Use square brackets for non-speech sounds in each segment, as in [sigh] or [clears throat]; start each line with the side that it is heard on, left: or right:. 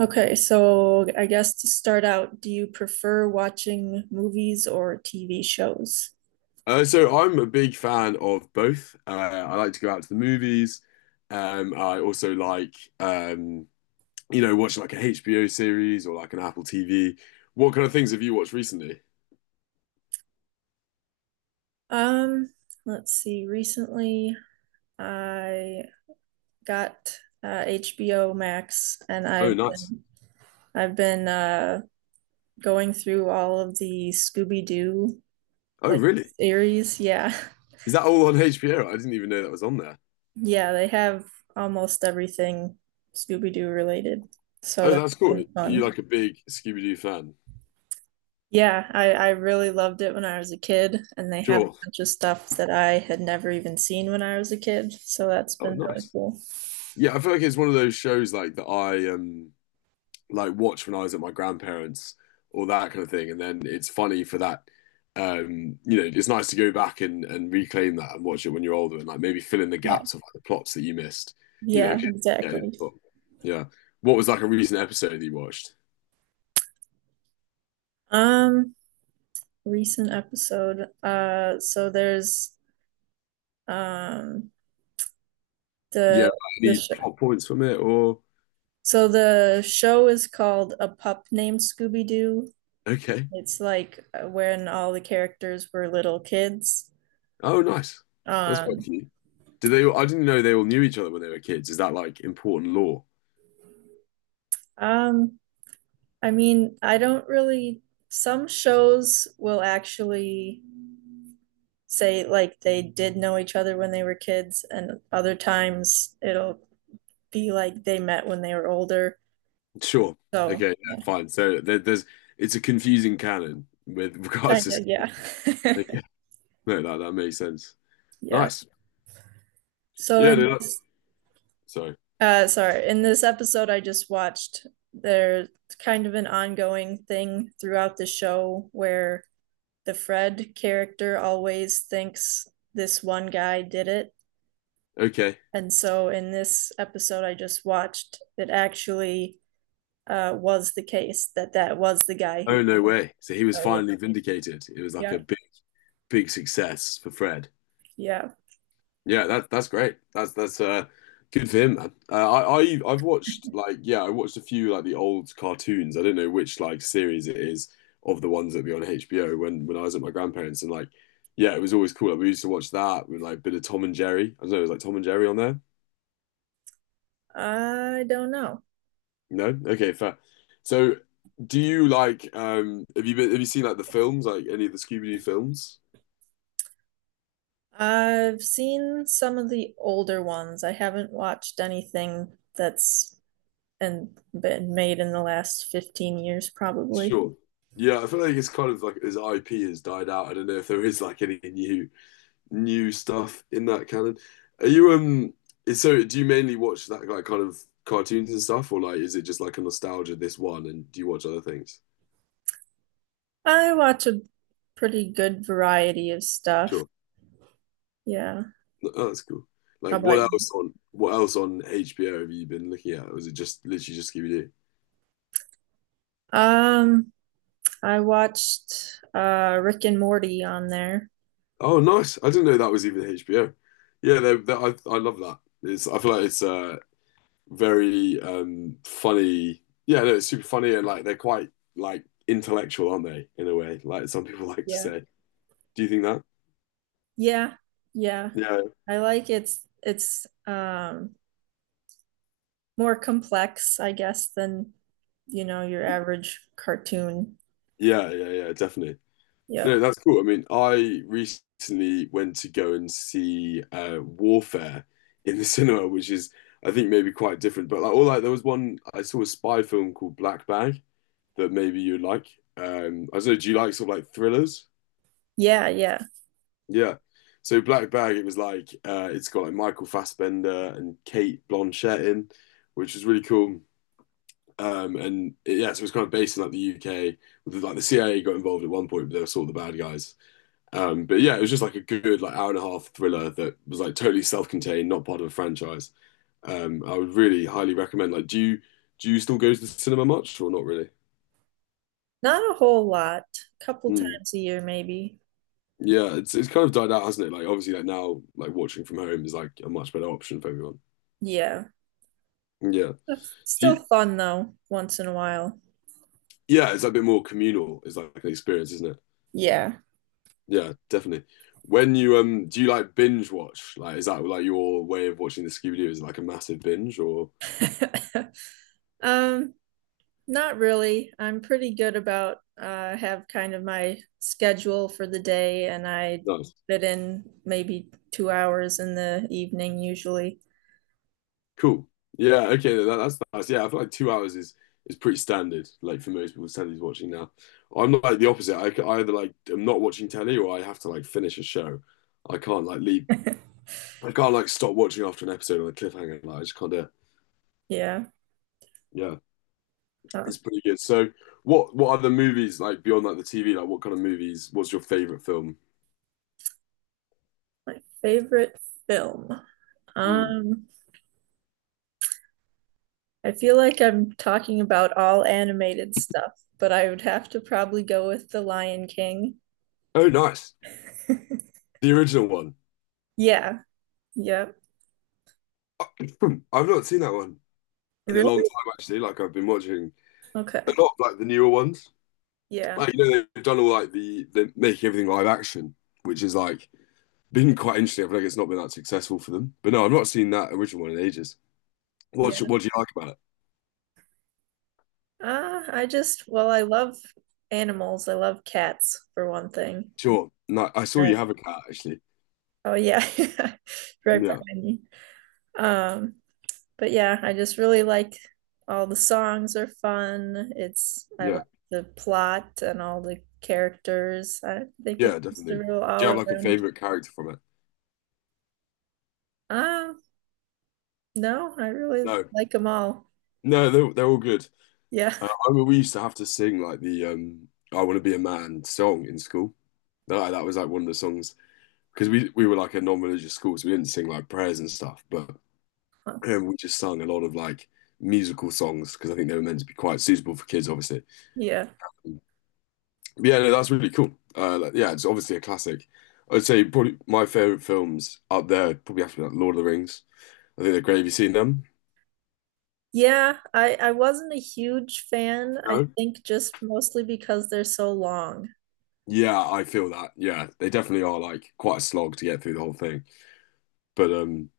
right: Okay, so I guess to start out, do you prefer watching movies or TV shows?
left: So I'm a big fan of both. I like to go out to the movies. I also like, um, watch like a HBO series or like an Apple TV. What kind of things have you watched recently?
right: Um, let's see. Recently, I got HBO Max, and
left: Oh,
right: I've
left: nice.
right: been I've been uh, going through all of the Scooby-Doo
left: Oh,
right: like
left: really?
right: series. Yeah, [laughs]
left: Is that all on HBO? I didn't even know that was on there.
right: yeah, they have almost everything Scooby-Doo related, so
left: Oh,
right: that's
left: that's cool.
right: been
left: Are you
right: fun.
left: like a big Scooby-Doo fan?
right: Yeah, I really loved it when I was a kid, and they have a
left: Sure.
right: bunch of stuff that I had never even seen when I was a kid, so that's
left: Oh,
right: been really
left: nice.
right: cool.
left: Yeah, I feel like it's one of those shows like that I like watch when I was at my grandparents or that kind of thing. And then it's funny for that. It's nice to go back and reclaim that and watch it when you're older and like maybe fill in the
right: Yeah,
left: gaps of like, the plots that you missed. You know,
right: yeah,
left: yeah,
right: exactly.
left: yeah. What was like a recent episode that you watched?
right: Um, Recent episode. So there's um
left: Yeah,
right: the
left: like,
right: the
left: any
right: show.
left: plot points from it or
right: So the show is called A Pup Named Scooby-Doo.
left: okay?
right: It's like when all the characters were little kids.
left: Oh, nice. That's quite
right: Um,
left: cute. Did they? I didn't know they all knew each other when they were kids. Is that like important law?
right: um, I mean, I don't really. Some shows will actually say like they did know each other when they were kids, and other times it'll be like they met when they were older.
left: Sure.
right: So,
left: Okay. Yeah,
right: yeah,
left: fine. So there's it's a confusing canon with [laughs] regards
right: kind of,
left: to
right: yeah. [laughs]
left: okay. [laughs] No, that makes sense.
right: Yeah.
left: Nice.
right: So
left: Yeah,
right: in
left: no, that-
right: this,
left: so
right: uh, sorry, in this episode I just watched, there's kind of an ongoing thing throughout the show where the Fred character always thinks this one guy did it.
left: okay.
right: And so in this episode I just watched, it actually was the case that that was the guy
left: Oh
right: who.
left: no way. So he was
right: Oh yeah,
left: finally vindicated. It was like
right: yeah,
left: a big big success for Fred.
right: yeah.
left: Yeah, that that's great. That's good for him, man. I've watched like yeah, I watched a few like the old cartoons. I don't know which like series it is of the ones that be on HBO when I was at my grandparents and like yeah, it was always cool. Like, we used to watch that with like a bit of Tom and Jerry. I don't know, it was like Tom and Jerry on there.
right: I don't know.
left: No? Okay, fair. So do you like have you seen like the films, like any of the Scooby-Doo films?
right: I've seen some of the older ones. I haven't watched anything that's and been made in the last 15 years probably.
left: Sure. Yeah, I feel like it's kind of like his IP has died out. I don't know if there is like any new stuff in that canon. Are you so do you mainly watch that like kind of cartoons and stuff or like is it just like a nostalgia this one and do you watch other things?
right: I watch a pretty good variety of stuff.
left: Sure.
right: Yeah.
left: Oh, that's cool.
right: How
left: Like
right: about you?
left: what else on HBO have you been looking at? Or is it just literally just Scooby-Doo?
right: Um, I watched Rick and Morty on there.
left: Oh, nice. I didn't know that was even HBO. Yeah, they, I love that. It's I feel like it's very funny. Yeah, no, it's super funny and like they're quite like intellectual, aren't they? In a way, like some people [laughs] like to
right: Yeah.
left: say. Do you think that?
right: Yeah, yeah.
left: Yeah,
right: I like it's more complex, I guess, than you know, your average cartoon.
left: yeah, definitely.
right: Yep.
left: No, that's cool. I mean, I recently went to go and see Warfare in the [laughs] cinema, which is I think maybe quite different, but like all like there was one I saw a spy film called Black Bag, that maybe you like. I don't know. Do you like sort of like thrillers?
right: Yeah, yeah.
left: Yeah. So Black Bag, it was like it's got like Michael Fassbender and Kate Blanchett in, which was really cool. Yeah, so it was kind of based in like the UK. With, like the CIA got involved at one point, but they were sort of the bad guys. But yeah, it was just like a good like hour and a half thriller that was like totally self-contained, not part of a franchise. I would really highly recommend. Like, do you still go to the cinema much or not really?
right: Not a whole lot. Couple
left: Hmm.
right: times a year maybe.
left: Yeah, it's kind of died out, hasn't it? Like obviously, like now, like watching from home is like a much better option for everyone.
right: Yeah.
left: Yeah,
right: That's still
left: you,
right: fun though, once in a while.
left: yeah, it's a bit more communal. It's like an experience, isn't it?
right: Yeah.
left: Yeah, definitely. When you do you like binge watch? Like, is that like your way of watching the Scooby Doo? Is it like a massive binge or
right: [laughs] Um, Not really. I'm pretty good about have kind of my schedule for the day and I
left: nice?
right: fit in maybe 2 hours in the evening usually.
left: Cool. Yeah. Okay. That's yeah. I feel like 2 hours is pretty standard. Like for most people, telly's watching now. I'm like the opposite. I either like I'm not watching telly or I have to like finish a show. I can't like leave I can't like stop watching after an episode on a cliffhanger. Like I just can't do it.
right: Yeah.
left: Yeah,
right: Huh.
left: it's pretty good. So, what other movies like beyond like the TV? Like, what kind of movies was your favorite film?
right: My favorite film.
left: Hmm.
right: Um, I feel like I'm talking about all animated stuff, but I would have to probably go with The Lion King.
left: Oh, nice,
right: [laughs]
left: the original one.
right: Yeah. Yep.
left: [coughs] [clears throat] I've not seen that one in a long
right: Really?
left: time actually. Like I've been watching a
right: Okay.
left: lot of, like the newer ones.
right: Yeah.
left: Like you know they've done all like the making everything live action, which is like been quite interesting. I feel like it's not been that successful for them. But no, I've not seen that original one in ages.
right: Yeah.
left: What do you like about it?
right: I just, well, I love animals. I love cats for one thing.
left: Sure. No, I saw you
right: Uh,
left: have a cat actually.
right: Oh yeah. [laughs] Right
left: Yeah.
right: behind me. Um, but yeah, I just really like all the songs are fun. It's I like
left: Yeah,
right: the plot and all the characters. I think it's
left: yeah,
right: just a
left: definitely.
right: real
left: Do you
right: all
left: have like a
right: around.
left: favorite character from it?
right: Uh, no, I really
left: No,
right: like them all.
left: no, they're all good.
right: Yeah.
left: I mean, we used to have to sing like the "I Want to Be a Man" song in school. That like, that was like one of the songs because we were like a non-religious school, so we didn't sing like prayers and stuff, but
right: [laughs]
left: we just sung a lot of like musical songs because I think they were meant to be quite suitable for kids, obviously.
right: Yeah.
left: But yeah, no, that's really cool. Like, yeah, it's obviously a classic. I'd say probably my favorite films up there probably have to be like Lord of the Rings. I think they're great. Have you seen them?
right: Yeah, I wasn't a huge fan. I
left: No.
right: think just mostly because they're so long.
left: Yeah, I feel that. Yeah, they definitely are like quite a slog to get through the whole thing. But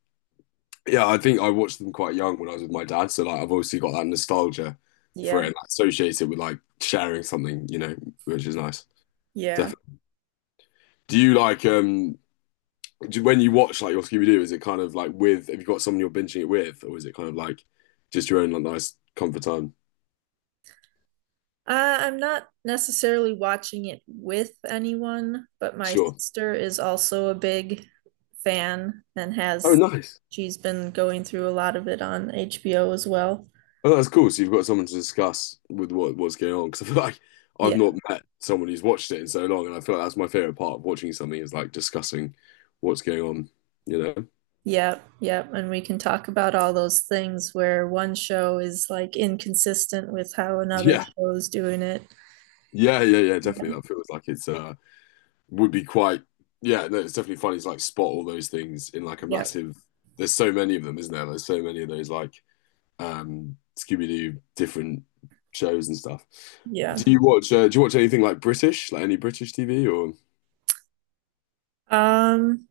left: yeah, I think I watched them quite young when I was with my dad, so like I've obviously got that nostalgia for it
right: Yeah.
left: and I associate it with like sharing something, which is nice.
right: Yeah.
left: Definitely. Do you like when you watch like your Scooby Doo, is it kind of like with have you got someone you're binging it with, or is it kind of like just your own like nice comfort time?
right: I'm not necessarily watching it with anyone, but my
left: Sure.
right: sister is also a big fan and
left: Oh,
right: has
left: nice.
right: she's been going through a lot of it on HBO as well.
left: Oh, that's cool. So you've got someone to discuss with what's going on because I feel like I've
right: Yeah,
left: not met someone who's watched it in so long, and I feel like that's my favorite part of watching something is like discussing what's going on. You know? [laughs]
right: yeah, yeah. And we can talk about all those things where one show is like inconsistent with how another
left: Yeah,
right: show is doing it.
left: yeah. Definitely,
right: Yeah,
left: that feels like it's would be quite. Yeah, no, it's definitely funny to like spot all those things in like a
right: yeah,
left: massive. There's so many of them, isn't there? There's so many of those like Scooby-Doo different shows and stuff.
right: yeah.
left: Do you watch? Do you watch anything like British, like any British TV or?
right: Um,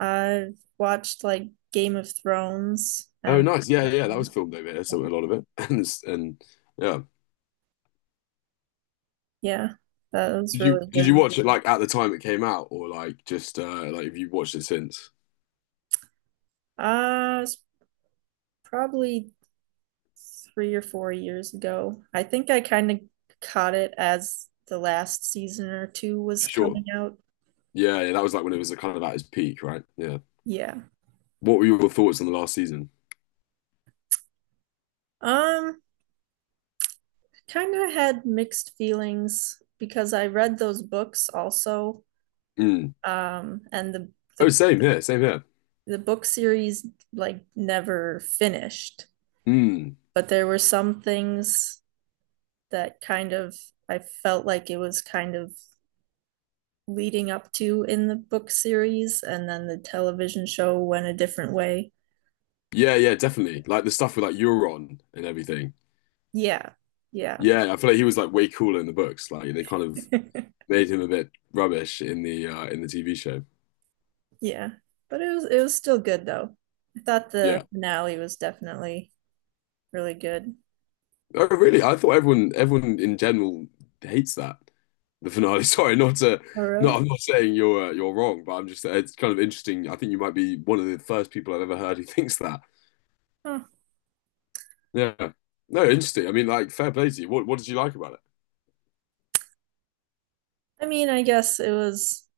right: I've watched like Game of Thrones
left: Oh,
right: and
left: nice. Yeah, that was filmed over here, so a
right: um,
left: lot of it. [laughs] And it's, and yeah.
right: yeah, that was really
left: Did you
right: good.
left: watch it like at the time it came out or like just like have you watched it since?
right: It's probably 3 or 4 years ago. I think I kind of caught it as the last season or two was
left: Sure.
right: coming out.
left: Yeah, yeah, that was like when it was kind of at its peak, right? Yeah.
right: Yeah.
left: What were your thoughts on the last season?
right: Um, Kind of had mixed feelings because I read those books also.
left: Mm.
right: And
left: Oh,
right: the
left: same here, same here.
right: the book series like never finished,
left: Mm.
right: but there were some things that kind of I felt like it was kind of leading up to in the book series and then the television show went a different way.
left: Yeah, yeah, definitely. Like the stuff with like Euron and everything.
right: Yeah. Yeah.
left: Yeah, I feel like he was like way cooler in the books. Like they kind of
right: [laughs]
left: made him a bit rubbish in the TV show.
right: yeah. But it was still good though. I thought
left: Yeah.
right: the finale was definitely really good.
left: Oh, really? I thought everyone in general hates that. The finale. [laughs] Sorry, not to,
right: Oh
left: no,
right: really?
left: I'm not saying you're wrong, but I'm just it's kind of interesting. I think you might be one of the first people I've ever heard who [laughs] thinks that.
right: Huh.
left: Yeah. No, interesting. I mean, like, fair play to you. What did you like about it?
right: I mean, I guess it was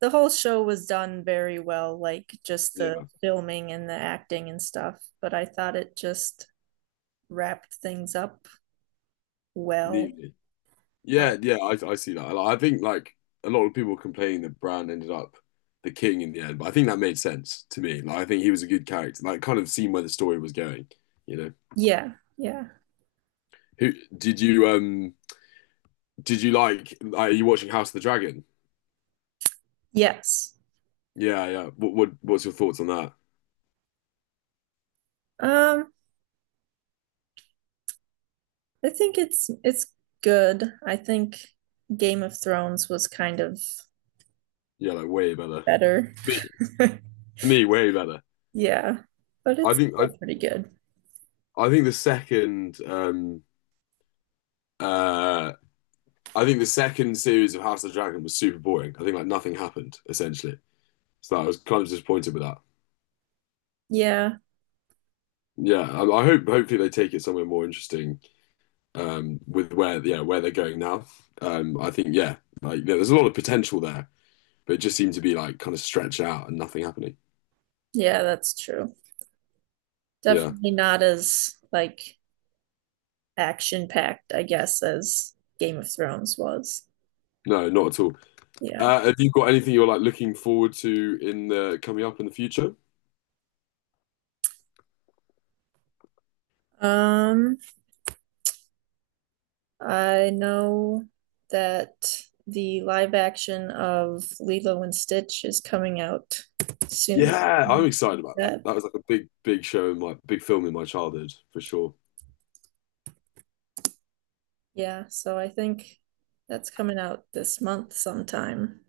right: the whole show was done very well, like just the
left: Yeah,
right: filming and the acting and stuff, but I thought it just wrapped things up well.
left: neatly.
right: Uh,
left: Yeah, yeah, I see that. I think like a lot of people complain that Bran ended up the king in the end, but I think that made sense to me. Like, I think he was a good character. Like, kind of seen where the story was going. You know,
right: yeah. Yeah.
left: who did you Are you watching House of the Dragon?
right: Yes.
left: Yeah, yeah. What what's your thoughts on that?
right: Um I think it's good. I think Game of Thrones was kind of
left: Yeah, like way better.
right: better.
left: me,
right: [laughs]
left: me, way better.
right: Yeah, but
left: I
right: it's
left: think I
right: still pretty good.
left: I think the second um uh I think the second series of House of the Dragon was super boring. I think like nothing happened essentially. So I was kind of disappointed with that.
right: Yeah,
left: Yeah, I hope hopefully they take it somewhere more interesting with where they're going now. I think yeah, yeah, there's a lot of potential there, but it just seemed to be like kind of stretched out and nothing happening.
right: yeah, that's true.
left: Yeah.
right: Definitely not as like action packed, I guess, as Game of Thrones was.
left: No, not at all.
right: Yeah.
left: Have you got anything you're like looking forward to in the coming up in the future?
right: Um, I know that the live action of Lilo and Stitch is coming out soon.
left: Yeah, I'm excited about that.
right: That
left: That was like a big, big show in my big film in my childhood for sure.
right: Yeah, so I think that's coming out this month sometime.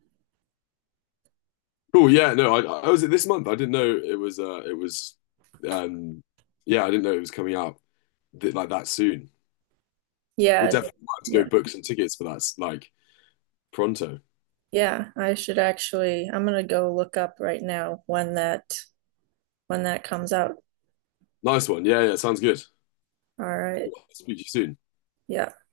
left: Cool. Yeah, no, I was it this month. I didn't know it was. It was. Um, yeah, I didn't know it was coming out like that soon. We'll
right: Yeah, it-
left: definitely have to
right: yeah,
left: go book some tickets for that. Like pronto.
right: yeah. I should actually, I'm gonna go look up right now when that comes out.
left: Nice one. Yeah, yeah, sounds good.
right: All right.
left: Cool. I'll speak to you soon.
right: Yeah.